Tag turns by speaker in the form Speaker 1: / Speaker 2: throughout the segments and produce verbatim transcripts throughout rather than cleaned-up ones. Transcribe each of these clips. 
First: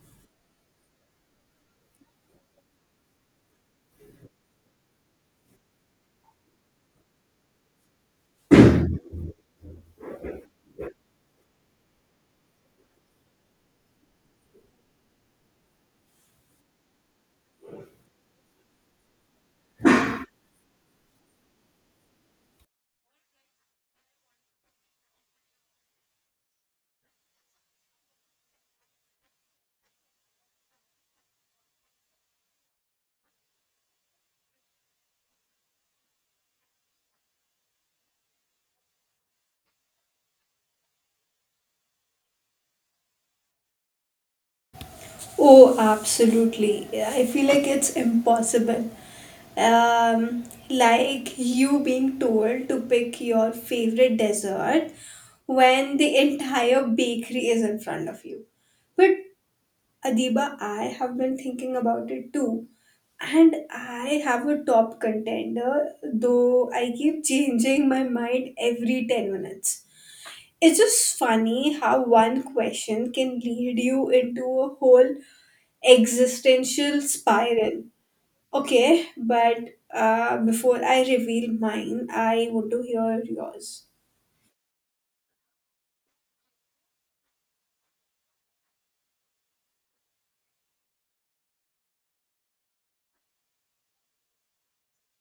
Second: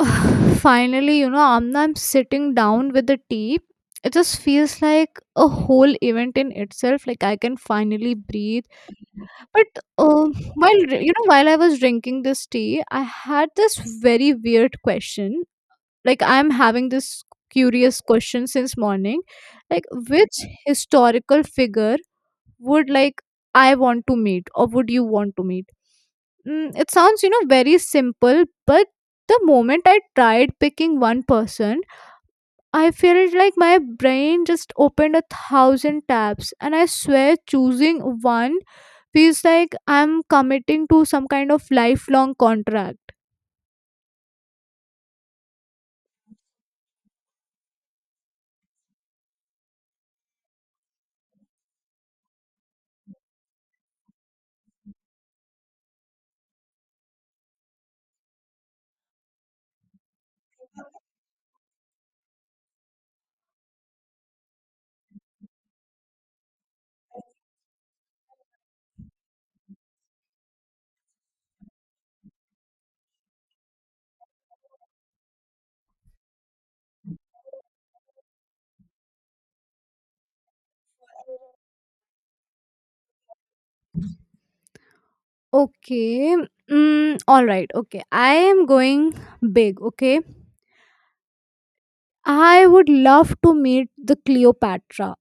Speaker 1: Finally, you know, Amna, I'm sitting down with the tea. It just feels like a whole event in itself. Like I can finally breathe. But um, while dr- you know, while I was drinking this tea, I had this very weird question. Like I'm having this curious question since morning. Like which historical figure would like I want to meet, or would you want to meet? Mm, it sounds, you know, very simple, but the moment I tried picking one person, I felt like my brain just opened a thousand tabs. And I swear, choosing one feels like I'm committing to some kind of lifelong contract.
Speaker 2: Oh, absolutely. I feel like it's impossible. Um, like you being told to pick your favorite dessert when the entire bakery is in front of you. But Adiba, I have been thinking about it too. And I have a top contender, though I keep changing my mind every ten minutes. It's just funny how one question can lead you into a whole existential spiral. Okay, but uh, before I reveal mine, I want to hear yours.
Speaker 1: Okay. Mm, all right. Okay. I am going big. Okay. I would love to meet the Cleopatra,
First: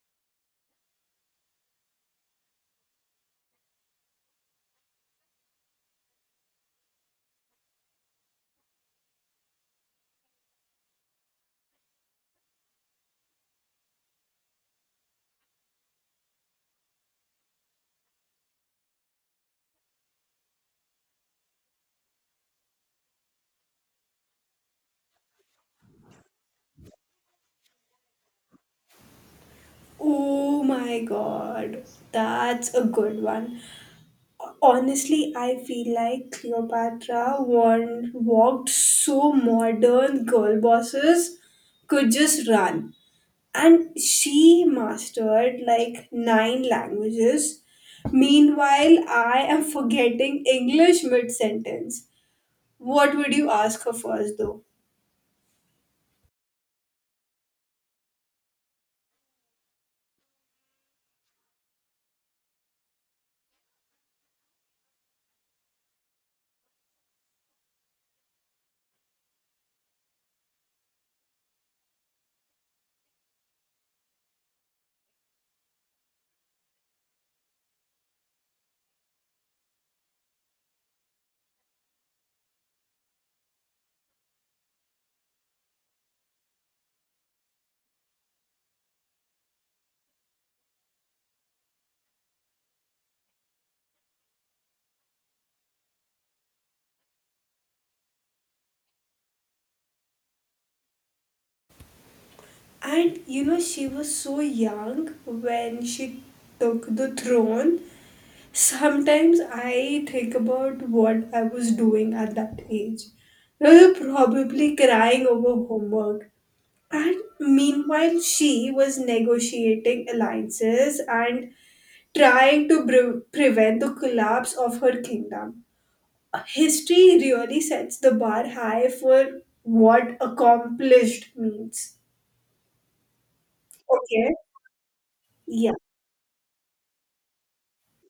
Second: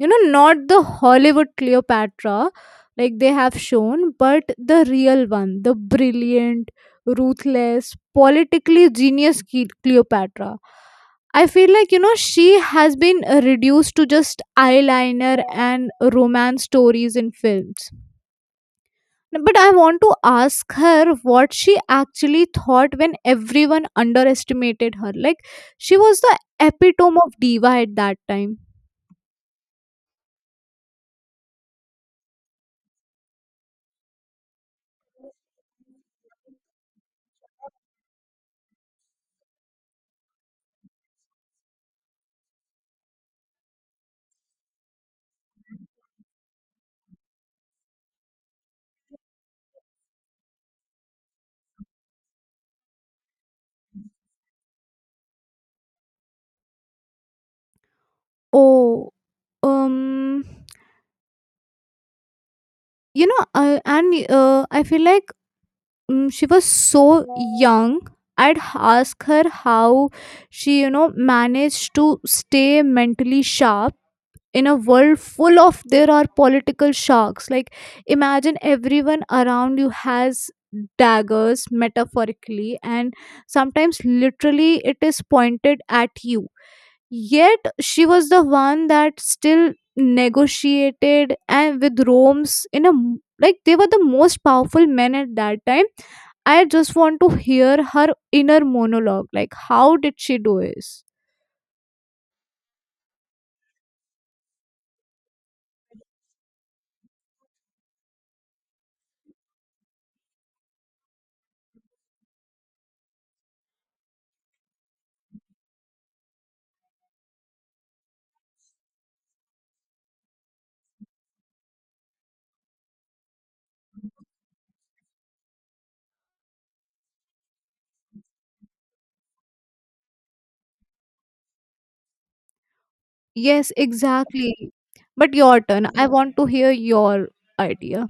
Speaker 1: you know, not the Hollywood Cleopatra like they have shown, but the real one, the brilliant, ruthless, politically genius Cle- Cleopatra. I feel like, you know, she has been uh, reduced to just eyeliner and romance stories in films. But I want to ask her what she actually thought when everyone underestimated her. Like she was the epitome of diva at that time.
Speaker 2: Oh my god, that's a good one. Honestly, I feel like Cleopatra warned, walked so modern girl bosses could just run. And she mastered like nine languages. Meanwhile, I am forgetting English mid sentence. What would you ask her first, though?
Speaker 1: Oh, um, you know, uh, and uh, I feel like um, she was so young. I'd ask her how she, you know, managed to stay mentally sharp in a world full of there are political sharks. Like, imagine everyone around you has daggers, metaphorically and sometimes literally, it is pointed at you. Yet she was the one that still negotiated and with Rome's, in a m- like they were the most powerful men at that time. I just want to hear her inner monologue. Like how did she do this?
Speaker 2: And you know, she was so young when she took the throne. Sometimes I think about what I was doing at that age. I was probably crying over homework. And meanwhile, she was negotiating alliances and trying to pre- prevent the collapse of her kingdom. History really sets the bar high for what accomplished means.
Speaker 1: Yes,
Speaker 2: Okay.
Speaker 1: exactly. But your
Speaker 2: Yeah.
Speaker 1: turn, I want to hear your idea.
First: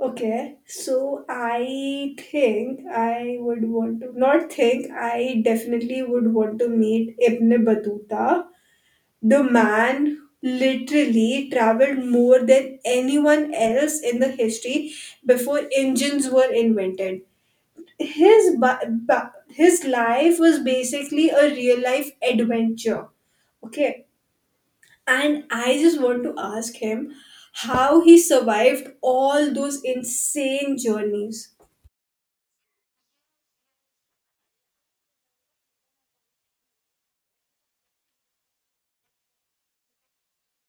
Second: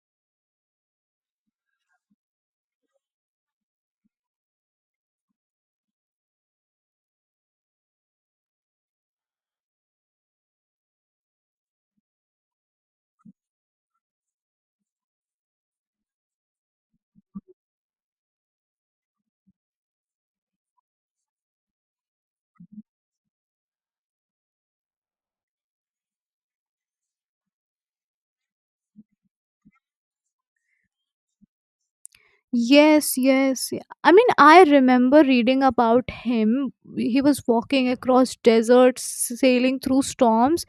Speaker 2: Okay. So I think I would want to, not think, I definitely would want to meet Ibn Battuta. The man literally traveled more than anyone else in the history before engines were invented. His, ba- ba- his life was basically a real life adventure. Okay. And I just want to ask him how he survived all those insane journeys.
Speaker 1: Yes, yes. I mean, I remember reading about him. He was walking across deserts, sailing through storms,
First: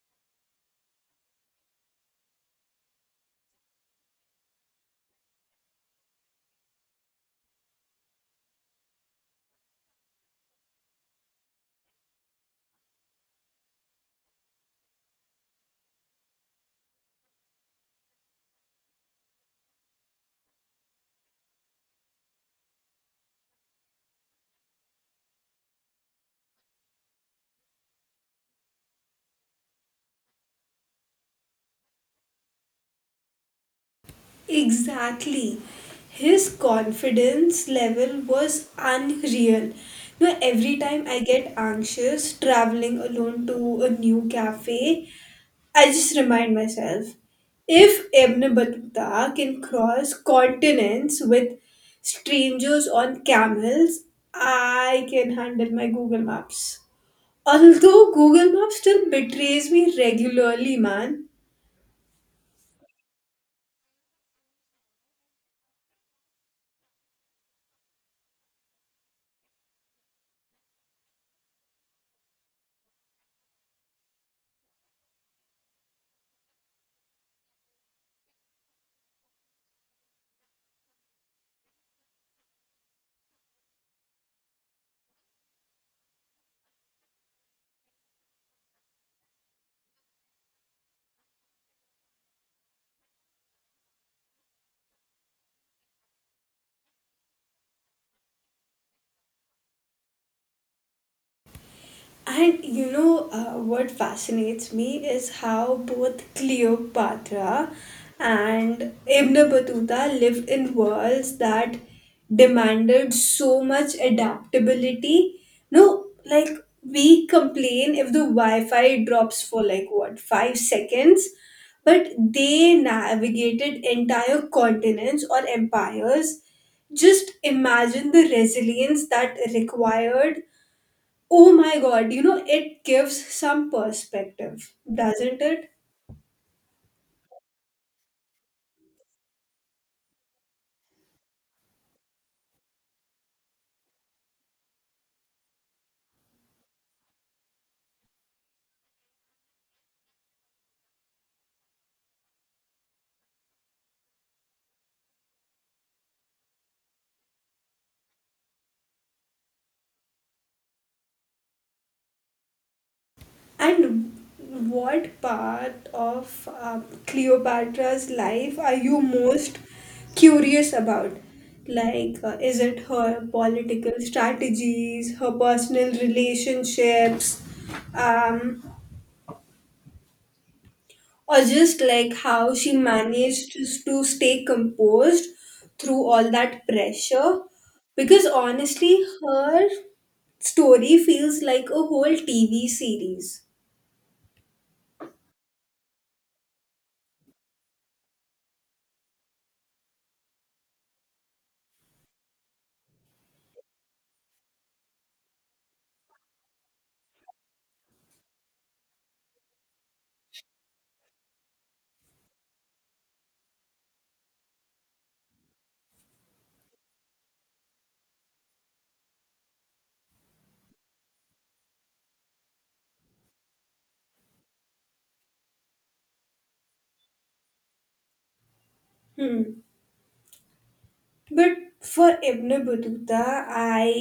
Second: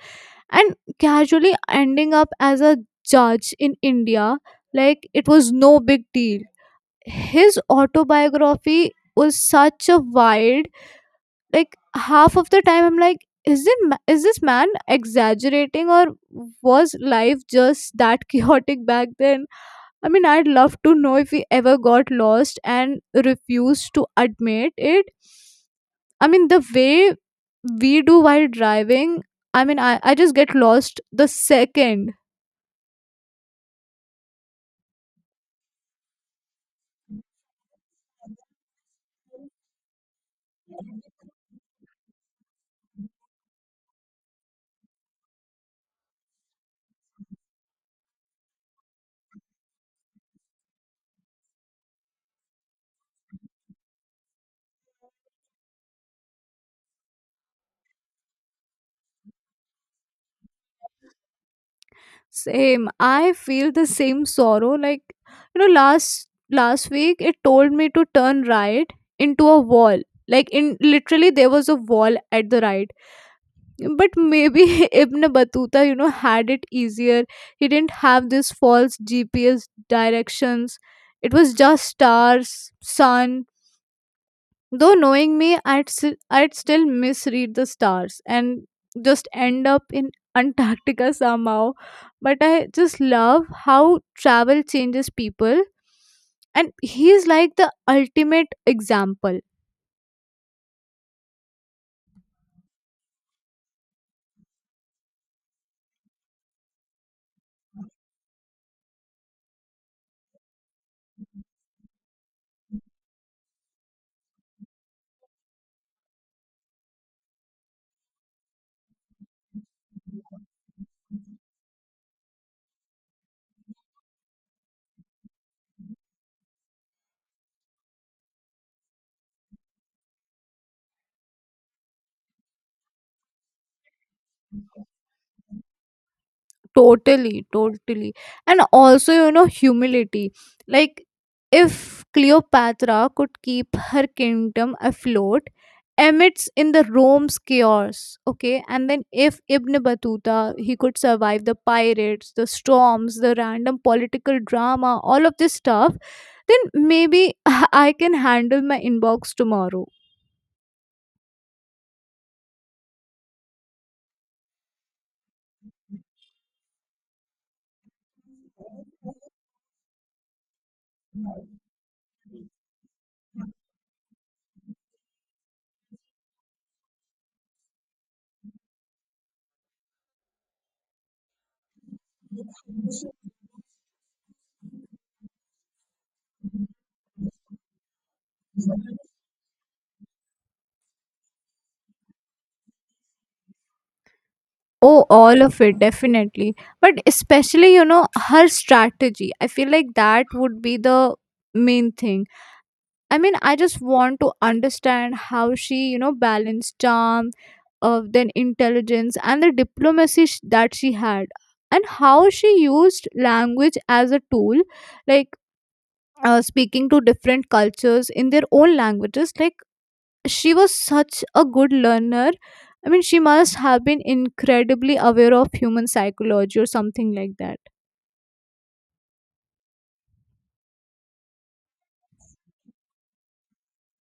Speaker 1: and casually ending up as a judge in India. Like, it was no big deal. His autobiography was such a wild, like, half of the time I'm like, is it ma- is this man exaggerating, or was life just that chaotic back then? I mean, I'd love to know if we ever got lost and refused to admit it. I mean, the way we do while driving, I mean, I, I just get lost the second.
Speaker 2: Exactly. His confidence level was unreal. Now, every time I get anxious traveling alone to a new cafe, I just remind myself if Ibn Battuta can cross continents with strangers on camels, I can handle my Google Maps. Although Google Maps still betrays me regularly, man.
Speaker 1: Same. I feel the same sorrow. Like, you know, last last week it told me to turn right into a wall. Like in literally there was a wall at the right. But maybe Ibn Battuta, you know, had it easier. He didn't have these false G P S directions. It was just stars, sun. Though knowing me, I'd, s- I'd still misread the stars and just end up in Antarctica somehow. But I just love how travel changes people. And he's like the ultimate example.
Speaker 2: And you know uh, what fascinates me is how both Cleopatra and Ibn Battuta lived in worlds that demanded so much adaptability. No, like we complain if the Wi Fi drops for like what, five seconds? But they navigated entire continents or empires. Just imagine the resilience that required. Oh my god, you know, it gives some perspective, doesn't it?
Speaker 1: Totally, totally. And also, you know, humility. Like, if Cleopatra could keep her kingdom afloat amidst in the Rome's chaos, okay, and then if Ibn Battuta he could survive the pirates, the storms, the random political drama, all of this stuff, then maybe I can handle my inbox tomorrow.
Speaker 2: And what part of um, Cleopatra's life are you most curious about? Like, uh, is it her political strategies, her personal relationships, um, or just like how she managed to, to stay composed through all that pressure, because honestly her story feels like a whole tv series.
Speaker 1: Oh, all of it, definitely. But especially, you know, her strategy. I feel like that would be the main thing. I mean, I just want to understand how she, you know, balanced charm, uh, then intelligence, and the diplomacy sh- that she had, and how she used language as a tool, like uh, speaking to different cultures in their own languages. Like, she was such a good learner. I mean, she must have been incredibly aware of human psychology or something like that.
Speaker 2: Hmm. But for Ibn Battuta, I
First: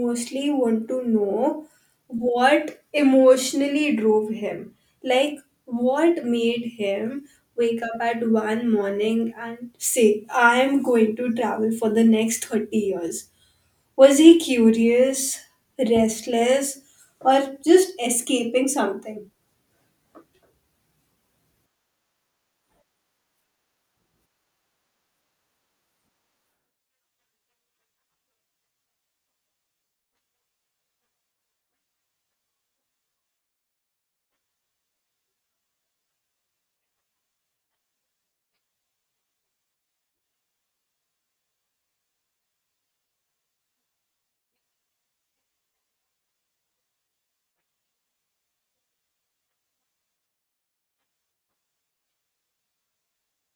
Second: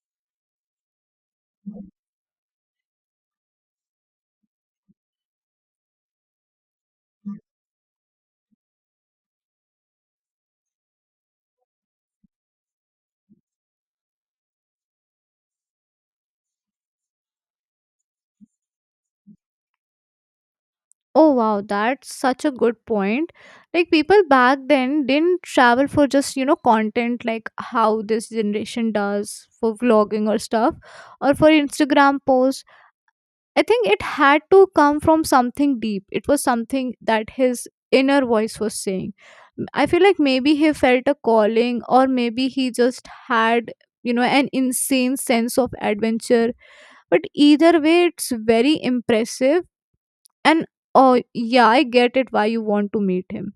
Speaker 2: mostly want to know what emotionally drove him. Like, what made him wake up at one morning and say, I am going to travel for the next thirty years. Was he curious, restless, or just escaping something?
Speaker 1: Oh, wow, that's such a good point. Like, people back then didn't travel for just, you know, content like how this generation does for vlogging or stuff, or for Instagram posts. I think it had to come from something deep. It was something that his inner voice was saying. M- I feel like maybe he felt a calling, or maybe he just had, you know, an insane sense of adventure. But either way, it's very impressive. And oh, yeah, I get it why you want to meet him.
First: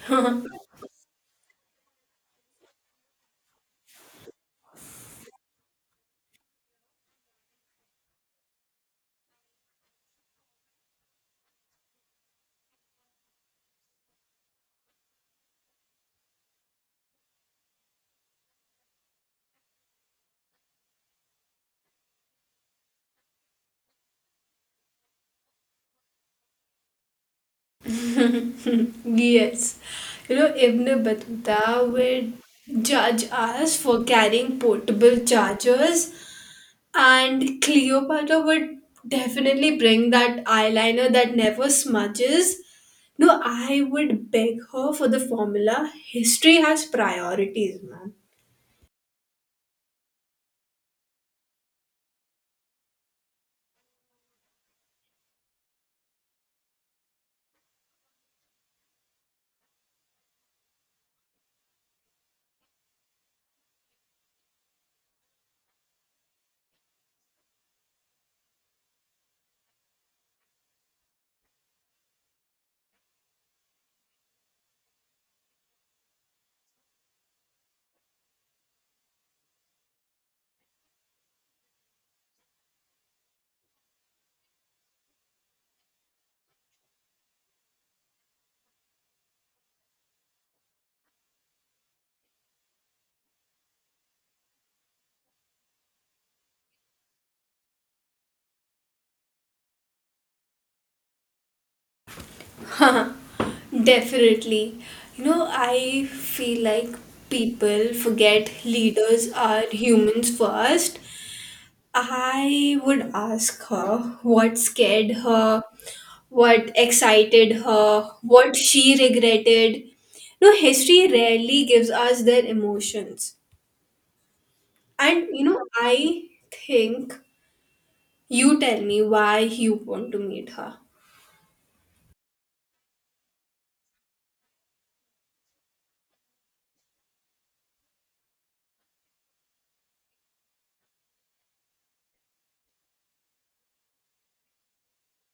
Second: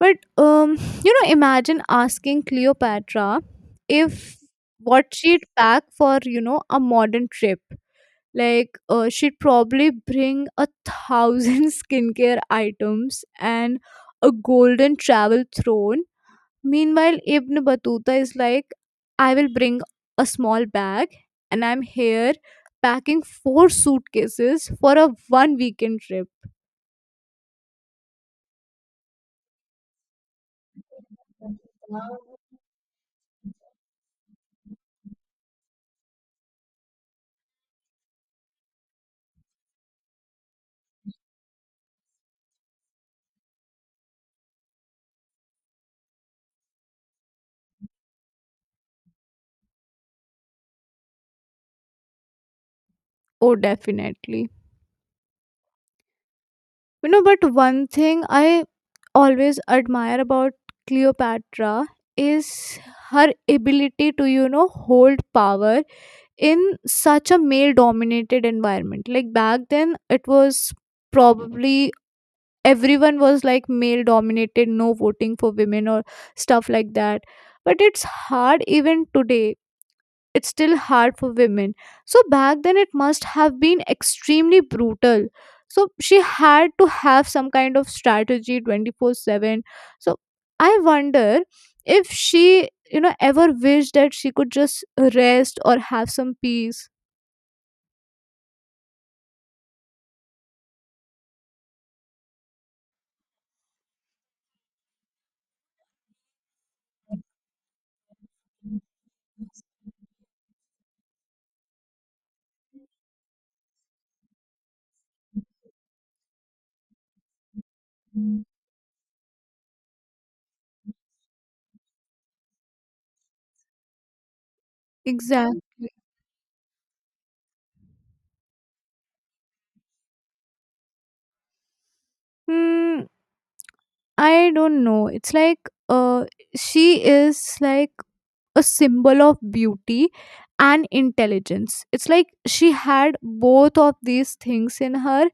Speaker 1: But, um, you know, imagine asking Cleopatra if what she'd pack for, you know, a modern trip. Like, uh, she'd probably bring a thousand skincare items and a golden travel throne. Meanwhile, Ibn Battuta is like, I will bring a small bag, and I'm here packing four suitcases for a one weekend trip.
Speaker 2: Yes. You know, Ibn Battuta would judge us for carrying portable chargers, and Cleopatra would definitely bring that eyeliner that never smudges. No, I would beg her for the formula. History has priorities, man.
Speaker 1: Oh, definitely. You know, but one thing I always admire about Cleopatra is her ability to, you know, hold power in such a male dominated environment. Like back then it was probably everyone was like male dominated, no voting for women or stuff like that. But it's hard even today, it's still hard for women. So back then it must have been extremely brutal. So she had to have some kind of strategy twenty-four seven. So I wonder if she, you know, ever wished that she could just rest or have some peace.
Speaker 2: Definitely. You know, I feel like people forget leaders are humans first. I would ask her what scared her, what excited her, what she regretted. No, history rarely gives us their emotions. And you
Speaker 1: Exactly.
Speaker 2: know, I think you tell me why you want to meet her.
Speaker 1: Hmm, I don't know. It's like uh, she is like a symbol of beauty and intelligence. It's like she had both of these things in her.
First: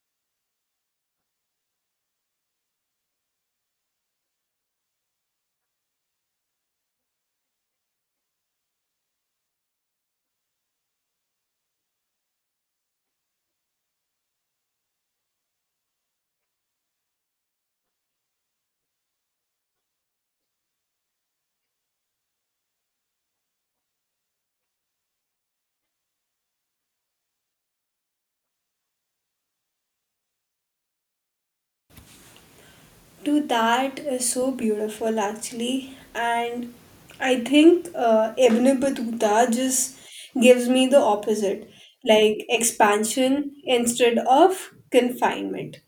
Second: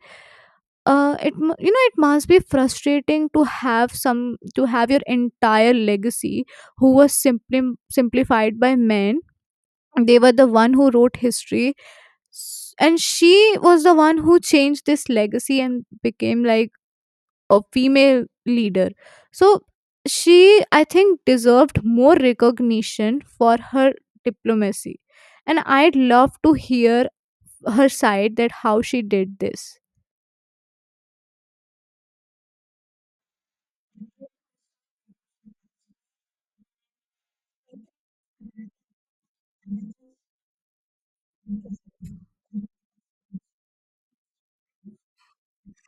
Speaker 1: Uh, it mu- you know, it must be frustrating to have some to have your entire legacy who was simply simplified by men. They were the one who wrote history, S- and she was the one who changed this legacy and became like a female leader. So she, I think, deserved more recognition for her diplomacy. And I'd love to hear her side, that how she did this.
Speaker 2: To that is so beautiful actually, and I think uh, Ebne Batuta just gives me the opposite, like expansion instead of confinement.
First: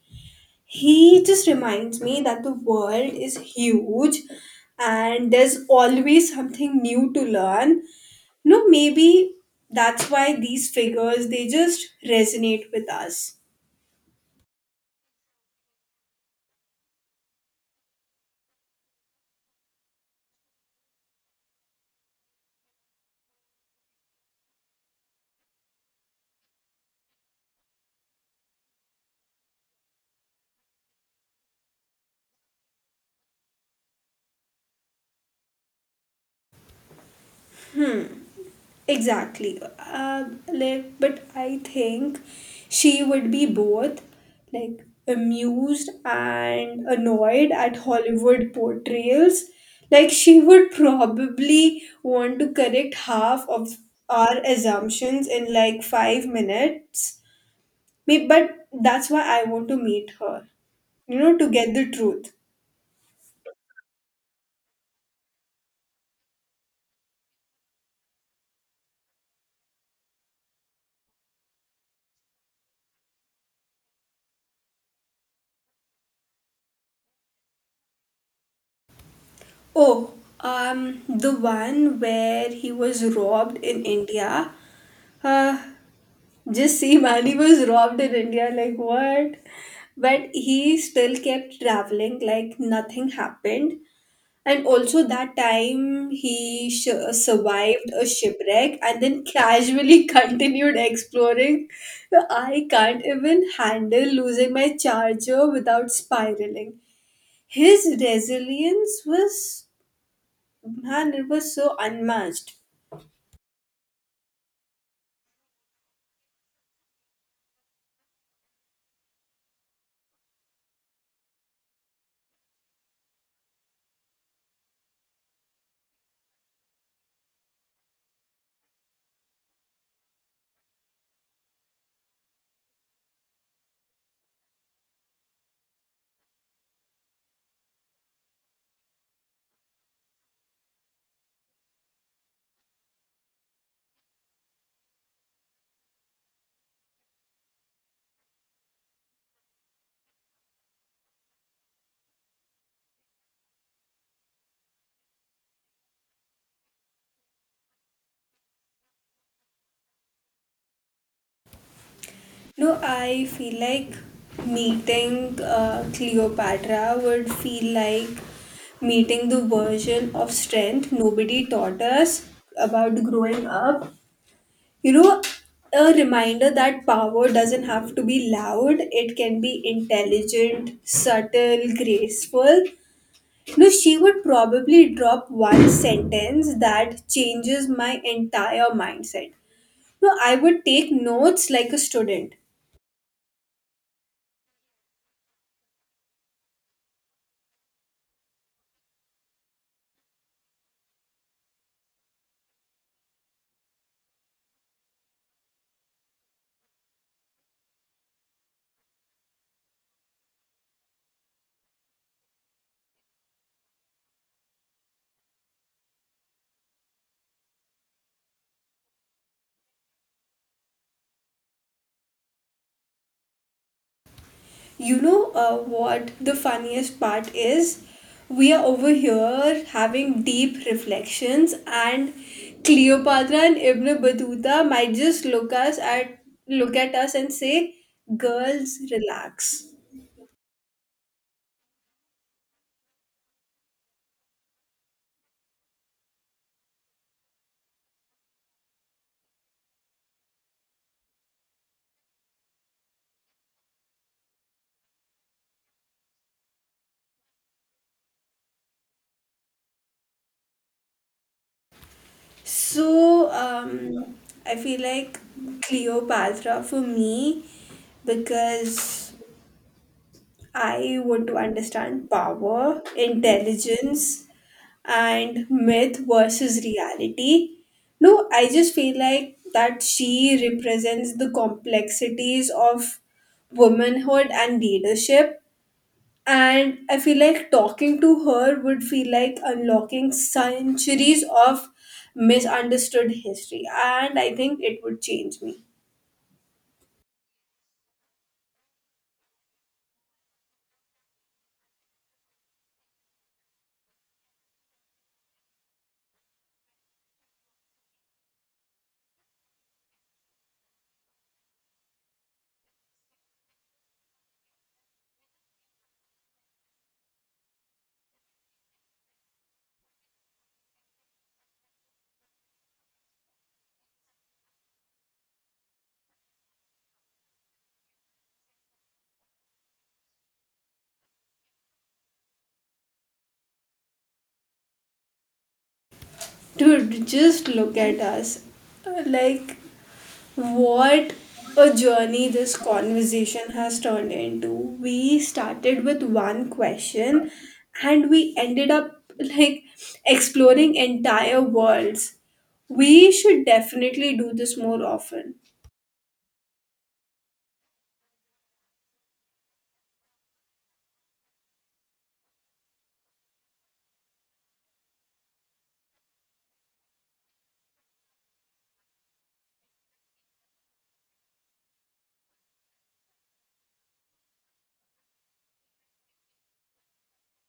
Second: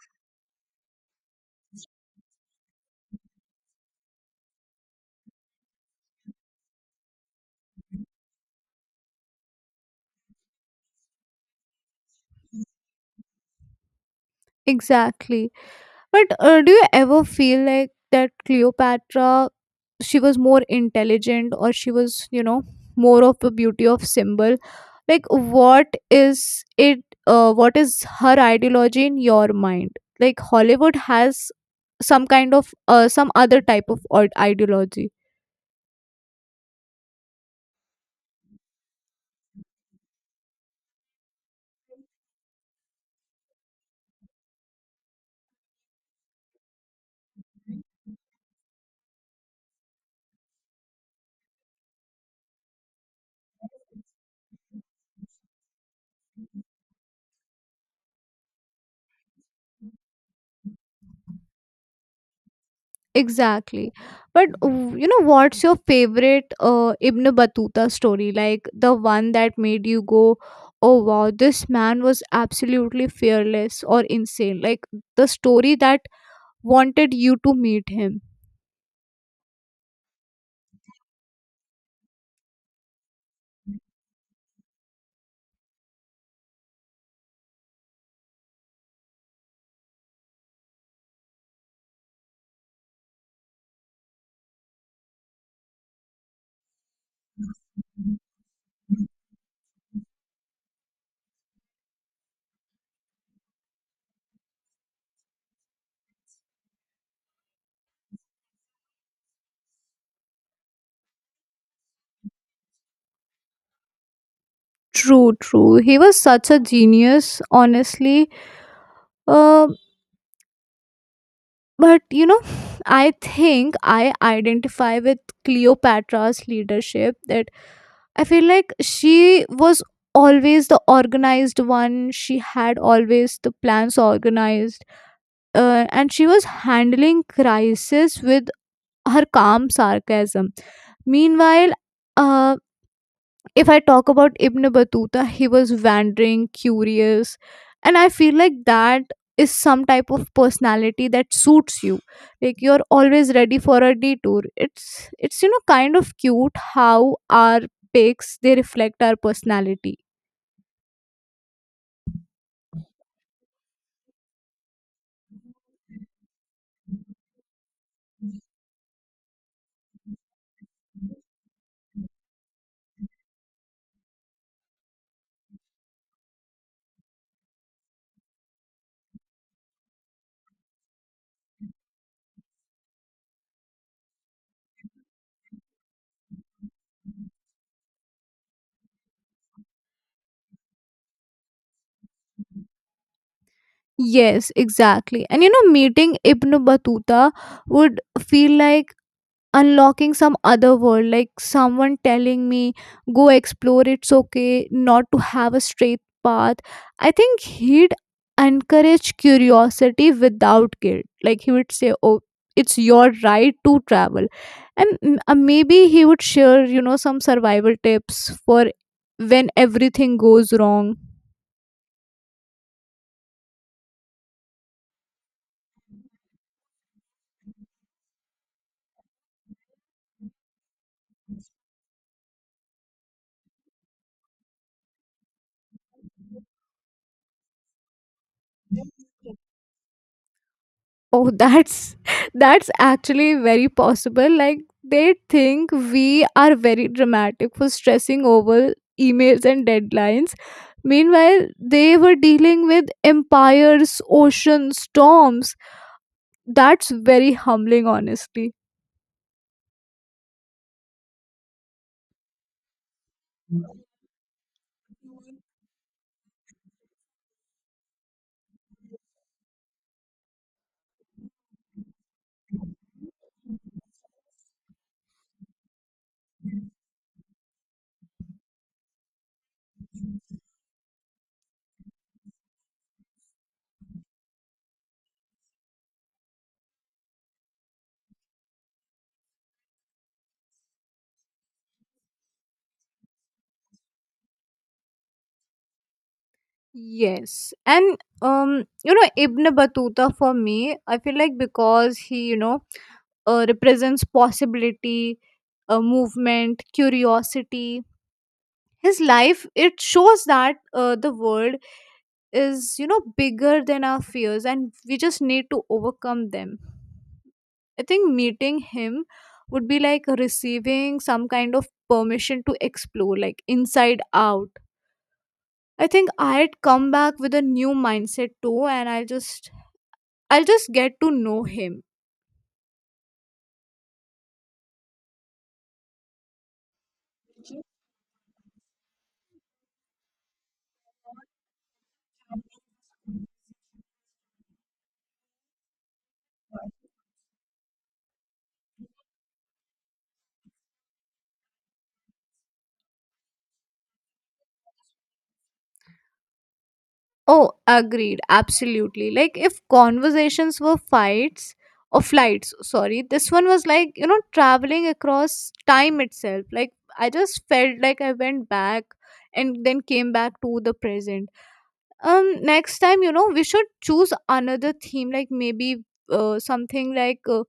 Speaker 2: He just reminds me that the world is huge and there's always something new to learn. No, maybe that's why these figures, they just resonate with us.
Speaker 1: Exactly. But uh, do you ever feel like that Cleopatra, she was more intelligent, or she was, you know, more of a beauty of symbol? Like, what is it? Uh, what is her ideology in your mind? Like, Hollywood has some kind of uh, some other type of od- ideology.
Speaker 2: Exactly. Uh, like, but I think she would be both like amused and annoyed at Hollywood portrayals. Like she would probably want to correct half of our assumptions in like five minutes. May- But that's why I want to meet her, you know, to get the truth.
Speaker 1: Exactly, but w- you know, what's your favorite uh, Ibn Battuta story? Like the one that made you go, oh wow, this man was absolutely fearless or insane. Like the story that wanted you to meet him.
Speaker 2: Oh, um, the one where he was robbed in India. Uh, Just see, man, he was robbed in India. Like, what? But he still kept traveling, like, nothing happened. And also, that time he sh- survived a shipwreck and then casually continued exploring. So, I can't even handle losing my charger without spiraling. His resilience was, man, it was so unmatched.
Speaker 1: True, true, he was such a genius, honestly. uh, but you know, I think I identify with Cleopatra's leadership. That I feel like she was always the organized one. She had always the plans organized, uh, and she was handling crisis with her calm sarcasm. Meanwhile, uh, if I talk about Ibn Battuta, he was wandering, curious, and I feel like that is some type of personality that suits you. Like you're always ready for a detour. It's it's you know kind of cute how our pics they reflect our personality.
Speaker 2: No, I feel like meeting uh, Cleopatra would feel like meeting the version of strength nobody taught us about growing up. You know, a reminder that power doesn't have to be loud, it can be intelligent, subtle, graceful. No, she would probably drop one sentence that changes my entire mindset. No, I would take notes like a student.
Speaker 1: Yes, exactly. And you know, meeting Ibn Battuta would feel like unlocking some other world, like someone telling me go explore, it's okay not to have a straight path. I think he'd encourage curiosity without guilt. Like he would say, oh, it's your right to travel. And m- uh, maybe he would share, you know, some survival tips for when everything goes wrong.
Speaker 2: You know, uh, what the funniest part is? We are over here having deep reflections, and Cleopatra and Ibn Battuta might just look us at look at us and say, "Girls, relax."
Speaker 1: Oh, that's that's actually very possible. Like they think we are very dramatic for stressing over emails and deadlines. Meanwhile, they were dealing with empires, oceans, storms. That's very humbling, honestly.
Speaker 2: So um, I feel like Cleopatra for me, because I want to understand power, intelligence, and myth versus reality. No, I just feel like that she represents the complexities of womanhood and leadership. And I feel like talking to her would feel like unlocking centuries of misunderstood history. And I think it would change me.
Speaker 1: Yes. And um, you know, Ibn Battuta for me, I feel like because he, you know, uh, represents possibility, uh, movement, curiosity, his life it shows that uh, the world is, you know, bigger than our fears, and we just need to overcome them. I think meeting him would be like receiving some kind of permission to explore, like inside out. I think I'd come back with a new mindset too, and i'll just i'll just get to know him.
Speaker 2: Dude, just look at us. Like, what a journey this conversation has turned into. We started with one question and we ended up like exploring entire worlds. We should definitely do this more often.
Speaker 1: Oh, agreed. Absolutely. Like if conversations were fights or flights, sorry, this one was like, you know, traveling across time itself. Like I just felt like I went back and then came back to the present. Um, next time, you know, we should choose another theme, like maybe uh, something like uh,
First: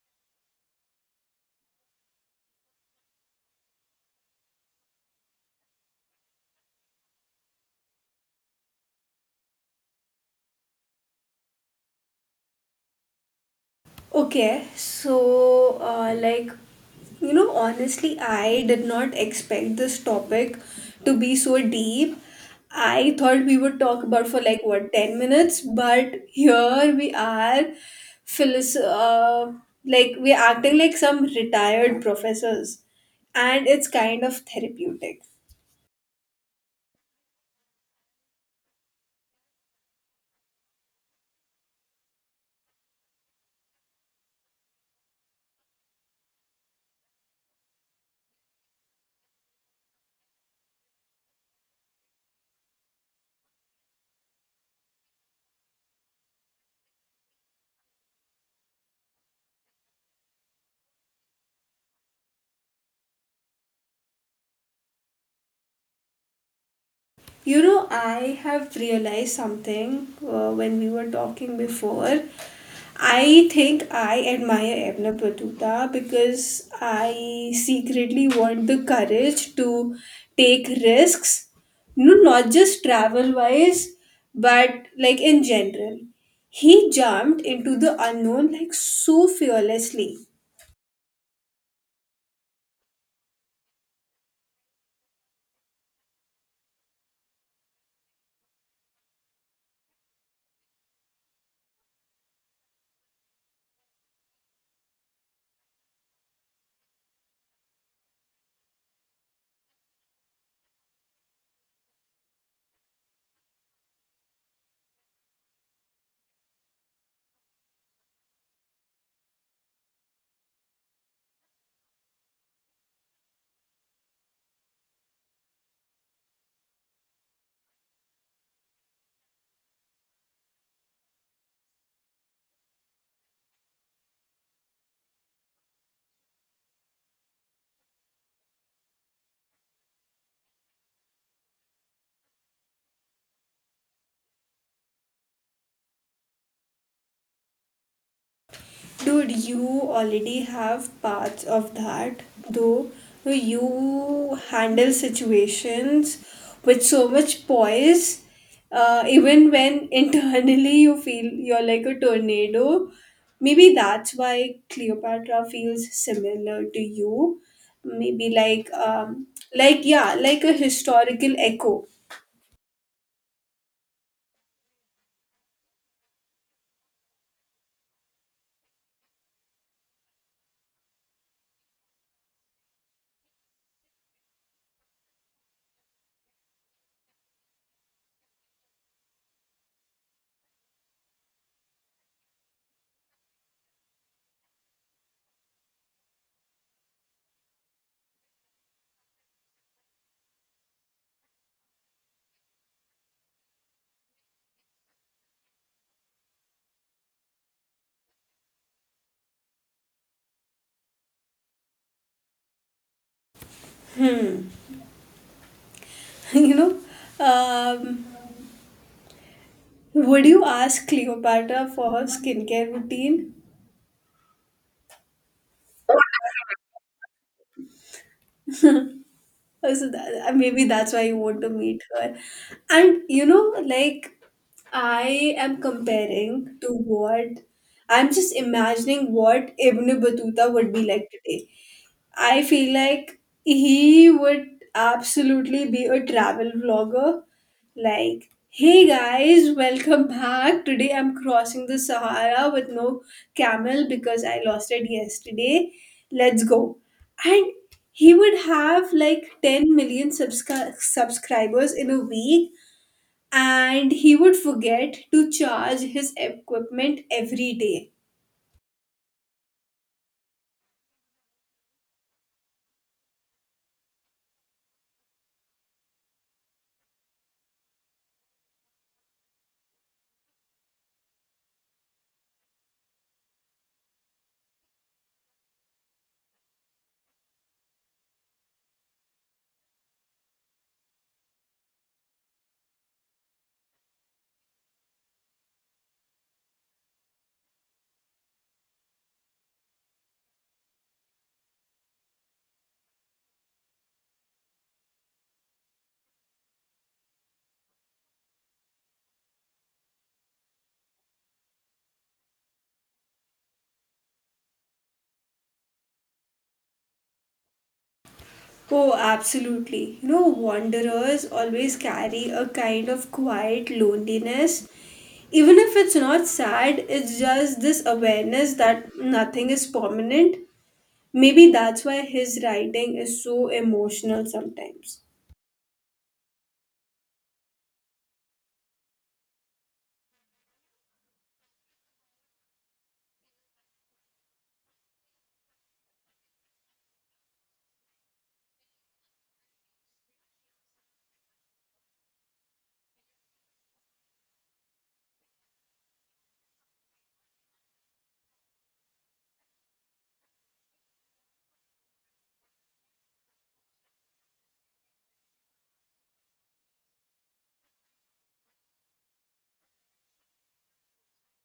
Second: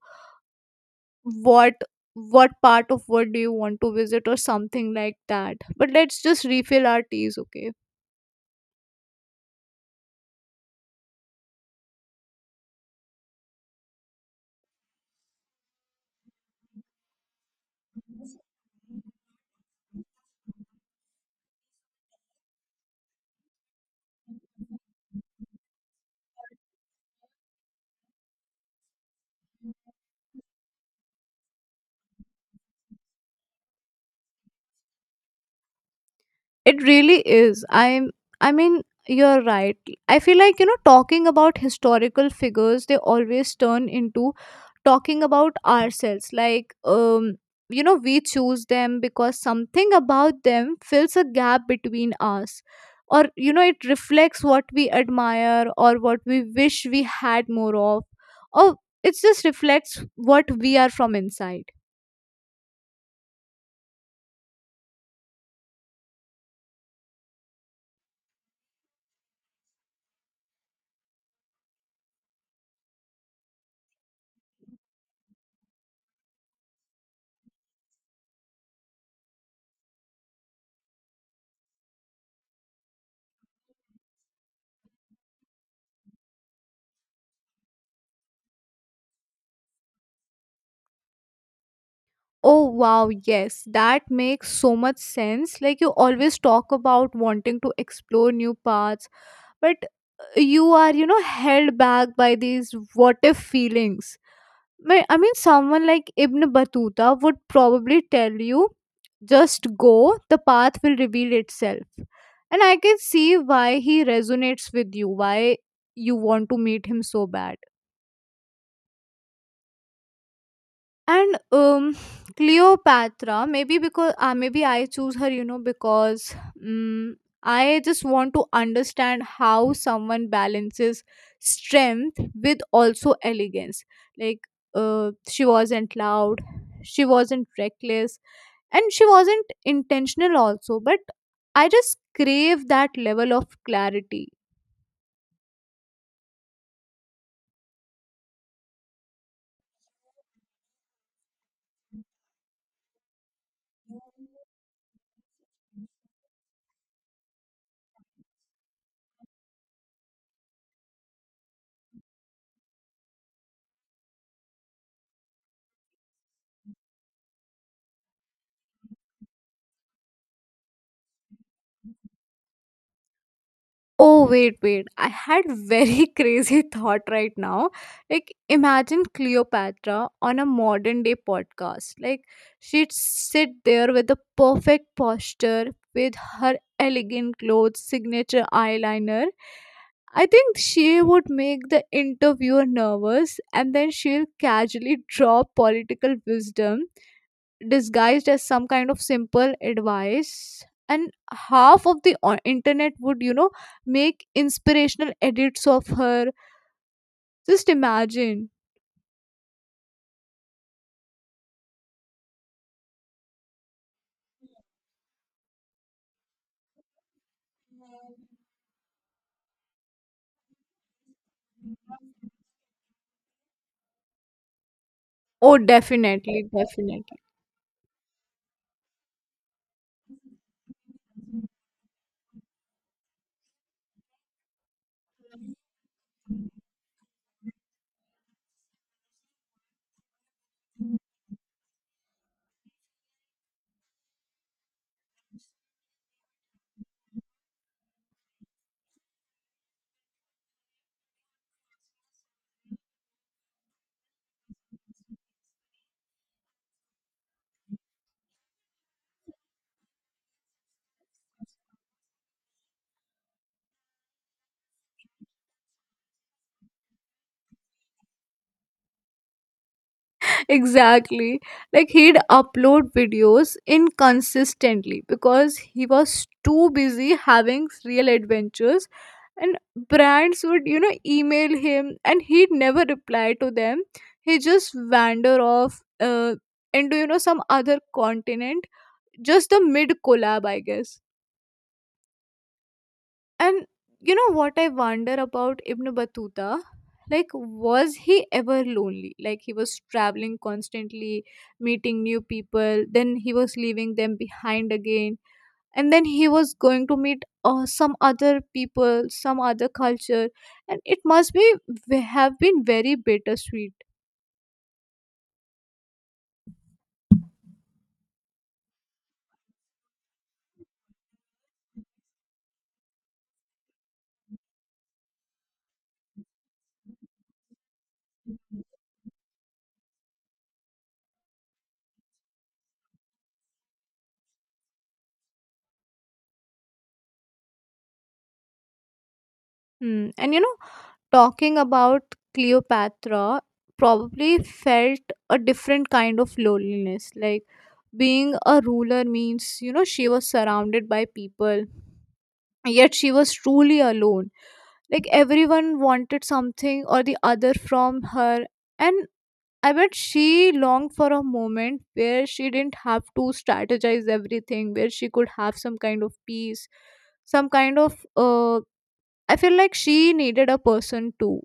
Speaker 1: what what part of what do you want to visit or something like that. But let's just refill our teas, okay?
Speaker 2: Okay, so uh, like you know, honestly, I did not expect this topic to be so deep. I thought we would talk about for like what, ten minutes, but here we are, philis- uh, like we're acting like some retired professors, and it's kind of therapeutic.
Speaker 1: It really is. I'm I mean, you're right. I feel like, you know, talking about historical figures, they always turn into talking about ourselves. Like, um, you know, we choose them because something about them fills a gap between us. Or, you know, it reflects what we admire or what we wish we had more of. Or it just reflects what we are from inside.
Speaker 2: You know, I have realized something uh, when we were talking before. I think I admire Edna Patuta because I secretly want the courage to take risks, no, not just travel wise, but like in general. He jumped into the unknown like so fearlessly.
Speaker 1: Oh wow, yes, that makes so much sense. Like you always talk about wanting to explore new paths, but you are, you know, held back by these what if feelings. Ma- I mean, someone like Ibn Battuta would probably tell you, just go, the path will reveal itself. And I can see why he resonates with you, why you want to meet him so bad. And um Cleopatra, maybe because uh, maybe I choose her, you know, because um, I just want to understand how someone balances strength with also elegance. Like, uh, she wasn't loud, she wasn't reckless, and she wasn't intentional also, but I just crave that level of clarity.
Speaker 2: Dude, you already have parts of that, though. You handle situations with so much poise, uh, even when internally you feel you're like a tornado. Maybe that's why Cleopatra feels similar to you. Maybe like, um, like yeah, like a historical echo.
Speaker 1: Oh, wait, wait. I had very crazy thought right now. Like, imagine Cleopatra on a modern day podcast. Like, she'd sit there with the perfect posture, with her elegant clothes, signature eyeliner. I think she would make the interviewer nervous, and then she'll casually drop political wisdom disguised as some kind of simple advice, and half of the o- internet would, you know, make inspirational edits of her. Just imagine.
Speaker 2: You know, um, would you ask Cleopatra for her skincare routine?
Speaker 1: Oh definitely, definitely.
Speaker 2: Uh, So that, uh, maybe that's why you want to meet her. And you know, like I am comparing to what I'm just imagining what Ibn Battuta would be like today. I feel like he would absolutely be a travel vlogger. Like, hey guys, welcome back. Today I'm crossing the Sahara with no camel because I lost it yesterday. Let's go. And he would have like ten million subscri- subscribers in a week, and he would forget to charge his equipment every day.
Speaker 1: Exactly. Like he'd upload videos inconsistently because he was too busy having real adventures, and brands would, you know, email him, and he'd never reply to them. He just wander off uh, into, you know, some other continent. Just the mid collab, I guess. And you know what I wonder about Ibn Battuta? Like, was he ever lonely? Like, he was traveling constantly, meeting new people, then he was leaving them behind again, and then he was going to meet uh, some other people, some other culture, and it must be have been very bittersweet.
Speaker 2: Oh, absolutely, you know, wanderers always carry a kind of quiet loneliness. Even if it's not sad, it's just this awareness that nothing is permanent. Maybe that's why his writing is so emotional sometimes.
Speaker 1: Hmm. And you know, talking about Cleopatra probably felt a different kind of loneliness. Like, being a ruler means, you know, she was surrounded by people, yet she was truly alone. Like everyone wanted something or the other from her, and I bet she longed for a moment where she didn't have to strategize everything, where she could have some kind of peace, some kind of. Uh, I feel like she needed a person too.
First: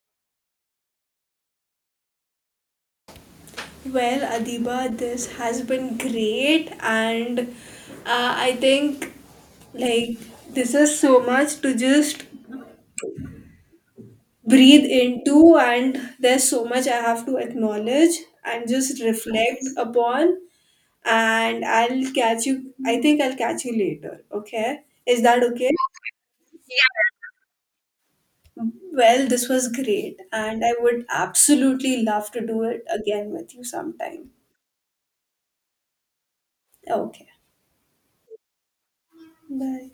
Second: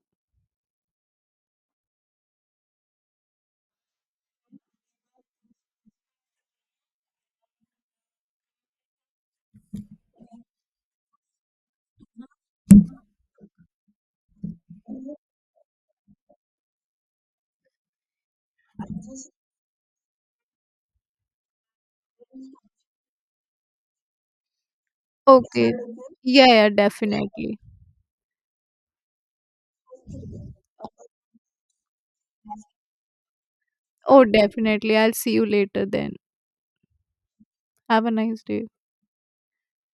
Speaker 2: Well, Adiba, this has been great, and uh, I think like this is so much to just breathe into, and there's so much I have to acknowledge and just reflect upon. And I'll catch you, I think I'll catch you later, okay? Is that okay?
Speaker 1: Okay. Yeah, yeah, definitely.
Speaker 2: Well, this was great, and I would absolutely love to do it again with you
Speaker 1: Oh,
Speaker 2: sometime.
Speaker 1: definitely. I'll see you later then.
Speaker 2: Okay,
Speaker 1: Have a nice day.
Speaker 2: bye.